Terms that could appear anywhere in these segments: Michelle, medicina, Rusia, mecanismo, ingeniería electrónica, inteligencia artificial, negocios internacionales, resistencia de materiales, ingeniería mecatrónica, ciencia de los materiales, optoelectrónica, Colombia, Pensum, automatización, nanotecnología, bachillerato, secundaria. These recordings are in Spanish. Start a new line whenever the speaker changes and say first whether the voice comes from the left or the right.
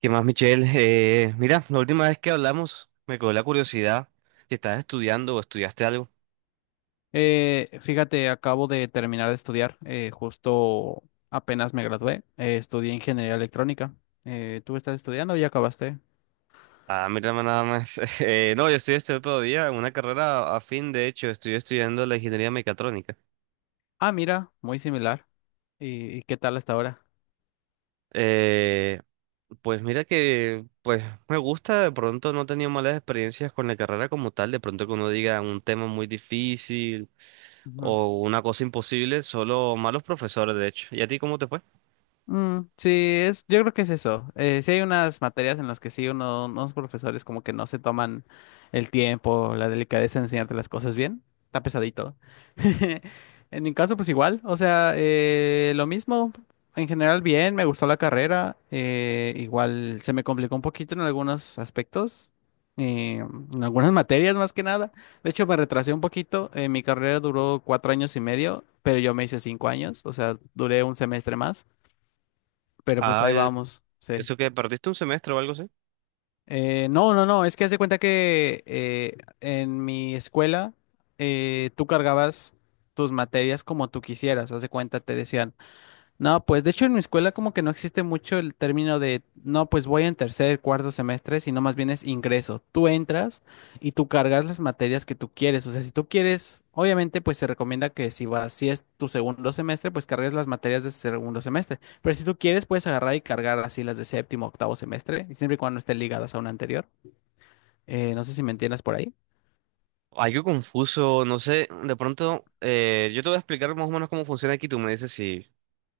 right: ¿Qué más, Michelle? Mira, la última vez que hablamos me quedó la curiosidad si estás estudiando o estudiaste algo.
left: Fíjate, acabo de terminar de estudiar, justo apenas me gradué, estudié ingeniería electrónica. ¿Tú estás estudiando o ya acabaste?
right: Ah, mira, nada más. No, yo estoy estudiando todavía una carrera afín, de hecho, estoy estudiando la ingeniería mecatrónica.
left: Ah, mira, muy similar. ¿Y qué tal hasta ahora?
right: Eh, pues mira que, pues me gusta, de pronto no he tenido malas experiencias con la carrera como tal, de pronto que uno diga un tema muy difícil o una cosa imposible, solo malos profesores, de hecho. ¿Y a ti cómo te fue?
left: Mm, sí, yo creo que es eso. Sí hay unas materias en las que sí unos profesores como que no se toman el tiempo, la delicadeza de enseñarte las cosas bien. Está pesadito. En mi caso, pues igual. O sea, lo mismo. En general, bien, me gustó la carrera. Igual se me complicó un poquito en algunos aspectos. eh, en algunas materias más que nada. De hecho, me retrasé un poquito. Mi carrera duró 4 años y medio, pero yo me hice 5 años. O sea, duré un semestre más. Pero pues
right: Ah,
left: ahí
right: eh,
left: vamos, sí.
right: ¿Eso que perdiste un semestre o algo así?
left: No, no, no, es que hace cuenta que en mi escuela tú cargabas tus materias como tú quisieras. Haz de cuenta, te decían. No, pues de hecho en mi escuela como que no existe mucho el término no, pues voy en tercer, cuarto semestre, sino más bien es ingreso. Tú entras y tú cargas las materias que tú quieres. O sea, si tú quieres, obviamente pues se recomienda que si es tu segundo semestre, pues cargues las materias de ese segundo semestre. Pero si tú quieres, puedes agarrar y cargar así las de séptimo, octavo semestre, y siempre y cuando estén ligadas a una anterior. No sé si me entiendas por ahí.
right: Algo confuso, no sé, de pronto yo te voy a explicar más o menos cómo funciona aquí, tú me dices si,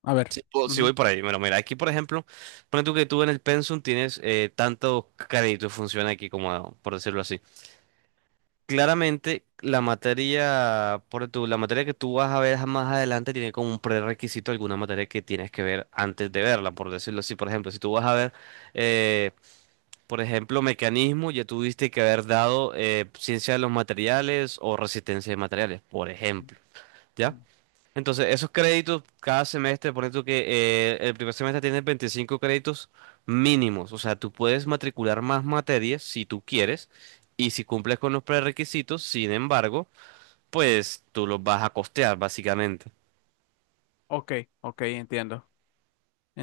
left: A ver.
right: si
left: Ujú.
right: voy por ahí. Bueno, mira, aquí por ejemplo, pone tú que tú en el Pensum tienes tantos créditos, funciona aquí como, por decirlo así. Claramente la materia, la materia que tú vas a ver más adelante tiene como un prerequisito alguna materia que tienes que ver antes de verla, por decirlo así. Por ejemplo, si tú vas a ver eh, mecanismo, ya tuviste que haber dado ciencia de los materiales o resistencia de materiales, por ejemplo, ¿ya?
left: Ujú.
right: Entonces, esos créditos cada semestre, por ejemplo, que el primer semestre tiene 25 créditos mínimos, o sea, tú puedes matricular más materias si tú quieres y si cumples con los prerequisitos, sin embargo, pues tú los vas a costear, básicamente.
left: Ok, ok, entiendo,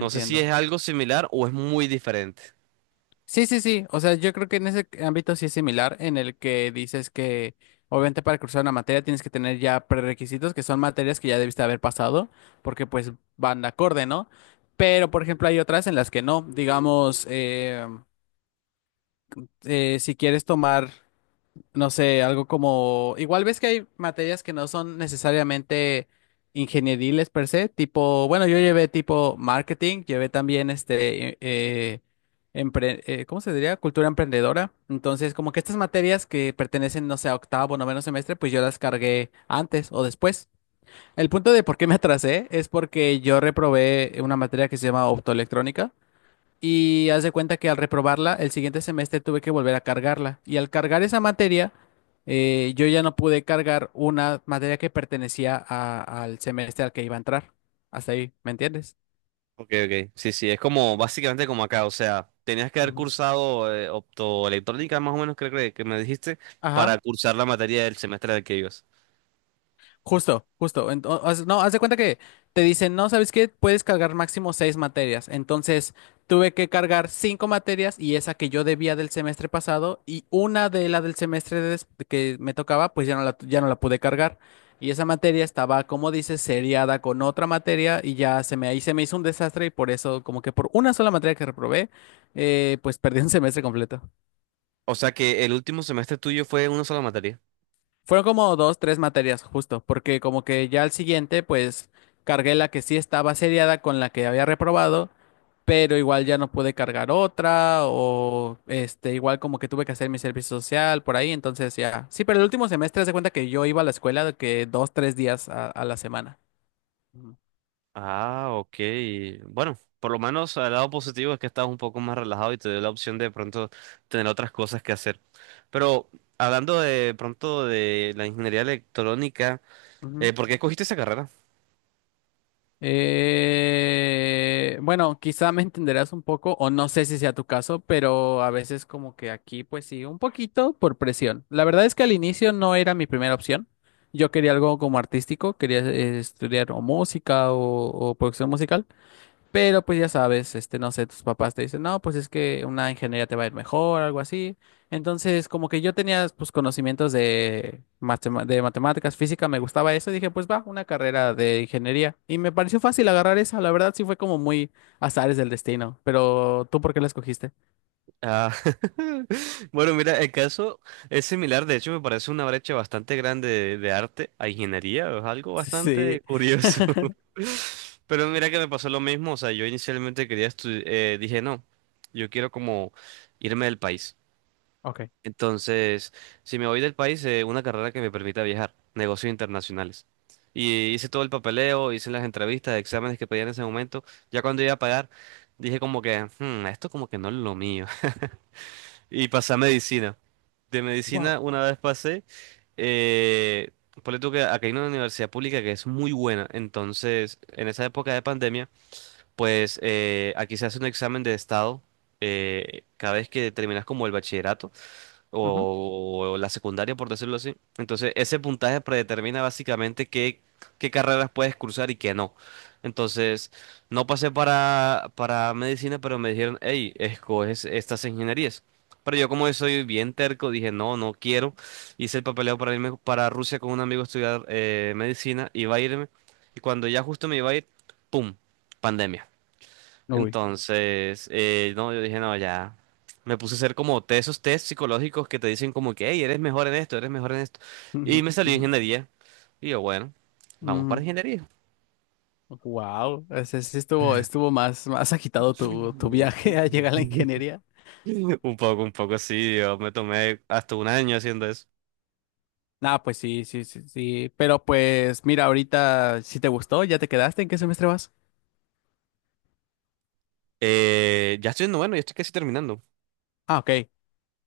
right: No sé si es algo similar o es muy diferente.
left: Sí, sí, sí. O sea, yo creo que en ese ámbito sí es similar, en el que dices que obviamente para cursar una materia tienes que tener ya prerequisitos, que son materias que ya debiste haber pasado, porque pues van de acorde, ¿no? Pero, por ejemplo, hay otras en las que no. Digamos, si quieres tomar no sé, algo como, igual ves que hay materias que no son necesariamente ingenieriles per se, tipo, bueno, yo llevé tipo marketing, llevé también este, ¿cómo se diría? Cultura emprendedora. Entonces, como que estas materias que pertenecen, no sé, a octavo, noveno semestre, pues yo las cargué antes o después. El punto de por qué me atrasé es porque yo reprobé una materia que se llama optoelectrónica. Y haz de cuenta que al reprobarla, el siguiente semestre tuve que volver a cargarla. Y al cargar esa materia, yo ya no pude cargar una materia que pertenecía al semestre al que iba a entrar. Hasta ahí, ¿me entiendes?
right: Ok, ok. Sí, sí, es como básicamente como acá, o sea, tenías que haber
left: Ujú.
right: cursado optoelectrónica, más o menos creo que me dijiste,
left: Ajá.
right: para cursar la materia del semestre del que ibas.
left: Justo, justo. No, haz de cuenta que te dicen, no, ¿sabes qué? Puedes cargar máximo seis materias. Entonces, tuve que cargar cinco materias y esa que yo debía del semestre pasado y una de la del semestre que me tocaba, pues ya no la pude cargar. Y esa materia estaba, como dices, seriada con otra materia y ahí se me hizo un desastre y por eso, como que por una sola materia que reprobé, pues perdí un semestre completo.
right: O sea que el último semestre tuyo fue una sola materia.
left: Fueron como dos, tres materias justo, porque como que ya al siguiente, pues cargué la que sí estaba seriada con la que había reprobado, pero igual ya no pude cargar otra, o este, igual como que tuve que hacer mi servicio social por ahí, entonces ya. Sí, pero el último semestre, haz de cuenta que yo iba a la escuela de que dos, tres días a la semana. Ujú.
right: Ah, ok. Bueno, por lo menos el lado positivo es que estás un poco más relajado y te dio la opción de pronto tener otras cosas que hacer. Pero hablando de pronto de la ingeniería electrónica,
left: Ujú.
right: ¿por qué escogiste esa carrera?
left: Bueno, quizá me entenderás un poco, o no sé si sea tu caso, pero a veces como que aquí, pues sí, un poquito por presión. La verdad es que al inicio no era mi primera opción. Yo quería algo como artístico, quería estudiar o música o producción musical. Pero pues ya sabes, este, no sé, tus papás te dicen, no, pues es que una ingeniería te va a ir mejor, algo así. Entonces, como que yo tenía, pues, conocimientos de matemáticas, física, me gustaba eso, y dije, pues va, una carrera de ingeniería. Y me pareció fácil agarrar esa, la verdad sí fue como muy azares del destino. Pero, ¿tú por qué la escogiste?
right: Ah, bueno, mira, el caso es similar, de hecho me parece una brecha bastante grande de arte a ingeniería, es algo bastante
left: Sí.
right: curioso. Pero mira que me pasó lo mismo, o sea, yo inicialmente quería estudiar, dije no, yo quiero como irme del país.
left: Ok.
right: Entonces, si me voy del país, una carrera que me permita viajar, negocios internacionales. Y hice todo el papeleo, hice las entrevistas, exámenes que pedían en ese momento, ya cuando iba a pagar, dije como que, "Hmm, esto como que no es lo mío. Y pasé a medicina. De
left: Wow.
right: medicina, una vez pasé, eh, ponle tú que acá hay una universidad pública que es muy buena. Entonces, en esa época de pandemia, pues aquí se hace un examen de estado cada vez que terminas como el bachillerato
left: Ujú.
right: o la secundaria, por decirlo así. Entonces, ese puntaje predetermina básicamente qué carreras puedes cursar y qué no. Entonces, no pasé para medicina, pero me dijeron, hey, escoges estas ingenierías. Pero yo como soy bien terco, dije, no, no quiero. Hice el papeleo para irme para Rusia con un amigo a estudiar medicina, iba a irme. Y cuando ya justo me iba a ir, ¡pum! Pandemia.
left: Uy.
right: Entonces, no, yo dije, no, ya. Me puse a hacer como esos test psicológicos que te dicen como que, hey, eres mejor en esto, eres mejor en esto. Y
left: Ujú,
right: me salió
left: ujú,
right: ingeniería. Y yo, bueno, vamos para
left: ujú.
right: ingeniería.
left: Wow, ese sí estuvo más, más agitado tu viaje a llegar a la ingeniería.
right: Un poco así, yo me tomé hasta un año haciendo eso.
left: Ah, pues sí, sí, sí, sí. Pero pues mira, ahorita si te gustó, ya te quedaste, ¿en qué semestre vas?
right: Ya estoy en noveno, ya estoy casi terminando.
left: Ah, ok,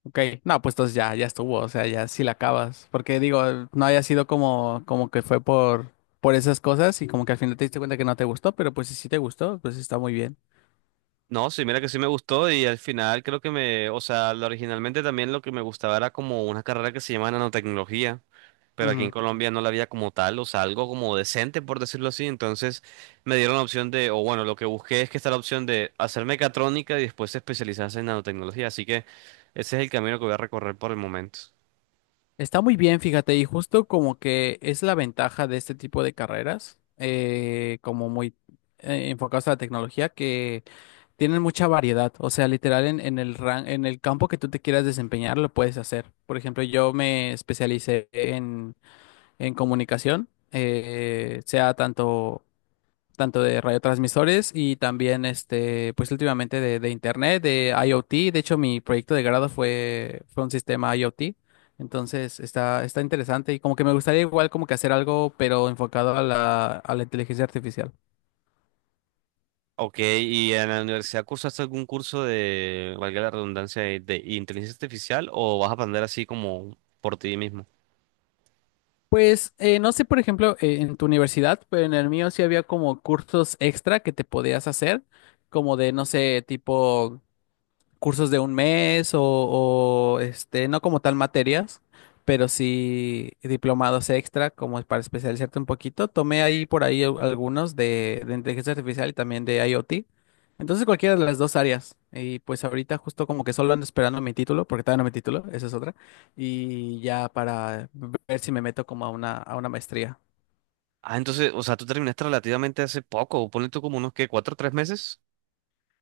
left: ok. No, pues entonces ya, ya estuvo, o sea, ya sí la acabas. Porque digo, no haya sido como, que fue por esas cosas y como que al final te diste cuenta que no te gustó, pero pues si sí te gustó, pues está muy bien.
right: No, sí, mira que sí me gustó y al final creo que me, o sea, originalmente también lo que me gustaba era como una carrera que se llama nanotecnología. Pero aquí en
left: Ujú.
right: Colombia no la había como tal, o sea, algo como decente, por decirlo así. Entonces me dieron la opción de, o bueno, lo que busqué es que está la opción de hacer mecatrónica y después especializarse en nanotecnología. Así que ese es el camino que voy a recorrer por el momento.
left: Está muy bien, fíjate, y justo como que es la ventaja de este tipo de carreras, como muy enfocadas a la tecnología, que tienen mucha variedad. O sea, literal en el campo que tú te quieras desempeñar, lo puedes hacer. Por ejemplo, yo me especialicé en comunicación, sea tanto de radiotransmisores y también, este, pues últimamente de internet, de IoT. De hecho, mi proyecto de grado fue un sistema IoT. Entonces, está interesante y como que me gustaría igual como que hacer algo, pero enfocado a la inteligencia artificial.
right: Ok, ¿y en la universidad cursaste algún curso de, valga la redundancia, de inteligencia artificial o vas a aprender así como por ti mismo?
left: Pues no sé, por ejemplo, en tu universidad, pero en el mío sí había como cursos extra que te podías hacer, como de, no sé, tipo cursos de un mes o, este, no como tal materias, pero sí diplomados extra como para especializarte un poquito. Tomé ahí por ahí algunos de inteligencia artificial y también de IoT. Entonces cualquiera de las dos áreas. Y pues ahorita justo como que solo ando esperando mi título, porque todavía no mi título, esa es otra. Y ya para ver si me meto como a una maestría.
right: Ah, entonces, o sea, tú terminaste relativamente hace poco, ponle tú como unos que cuatro o tres meses.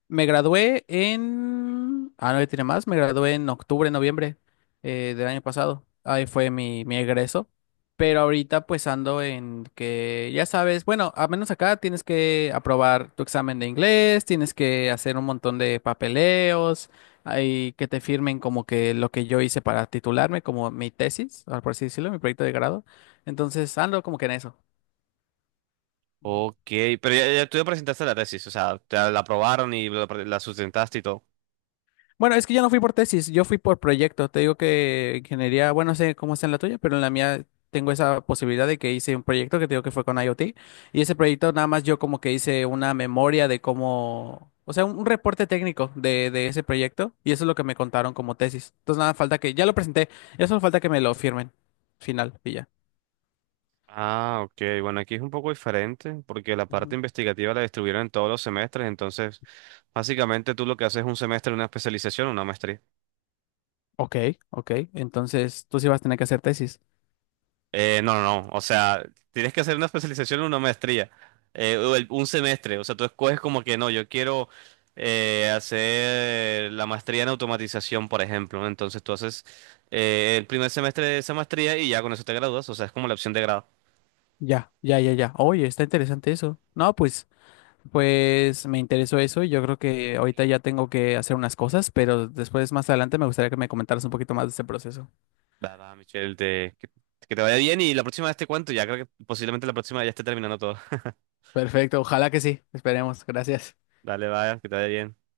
left: Me gradué en... Ah, no, ya tiene más. Me gradué en octubre, noviembre del año pasado. Ahí fue mi egreso. Pero ahorita pues ando en que, ya sabes, bueno, a menos acá tienes que aprobar tu examen de inglés, tienes que hacer un montón de papeleos, hay que te firmen como que lo que yo hice para titularme, como mi tesis, ah, por así decirlo, mi proyecto de grado. Entonces ando como que en eso.
right: Ok, pero ya, ya tú presentaste la tesis, o sea, te la aprobaron y la sustentaste y todo.
left: Bueno, es que yo no fui por tesis, yo fui por proyecto. Te digo que ingeniería, bueno, no sé cómo está en la tuya, pero en la mía tengo esa posibilidad de que hice un proyecto que te digo que fue con IoT. Y ese proyecto nada más yo como que hice una memoria de cómo, o sea, un reporte técnico de ese proyecto. Y eso es lo que me contaron como tesis. Entonces nada, falta que, ya lo presenté, ya solo falta que me lo firmen. Final, y ya.
right: Ah, ok, bueno, aquí es un poco diferente porque la parte
left: Ujú.
right: investigativa la distribuyeron en todos los semestres, entonces básicamente tú lo que haces es un semestre, una especialización, una maestría.
left: Ok, ok. Entonces tú sí vas a tener que hacer tesis.
right: No, no, no. O sea, tienes que hacer una especialización o una maestría. O un semestre. O sea, tú escoges como que no, yo quiero hacer la maestría en automatización, por ejemplo. Entonces tú haces el primer semestre de esa maestría y ya con eso te gradúas. O sea, es como la opción de grado.
left: Ya, ya, ya, ya. Oye, está interesante eso. No, pues. Pues me interesó eso y yo creo que ahorita ya tengo que hacer unas cosas, pero después más adelante me gustaría que me comentaras un poquito más de ese proceso.
right: Nada, Michelle, que te vaya bien y la próxima vez te cuento. Ya creo que posiblemente la próxima ya esté terminando todo.
left: Perfecto, ojalá que sí. Esperemos. Gracias.
right: Dale, vaya, que te vaya bien.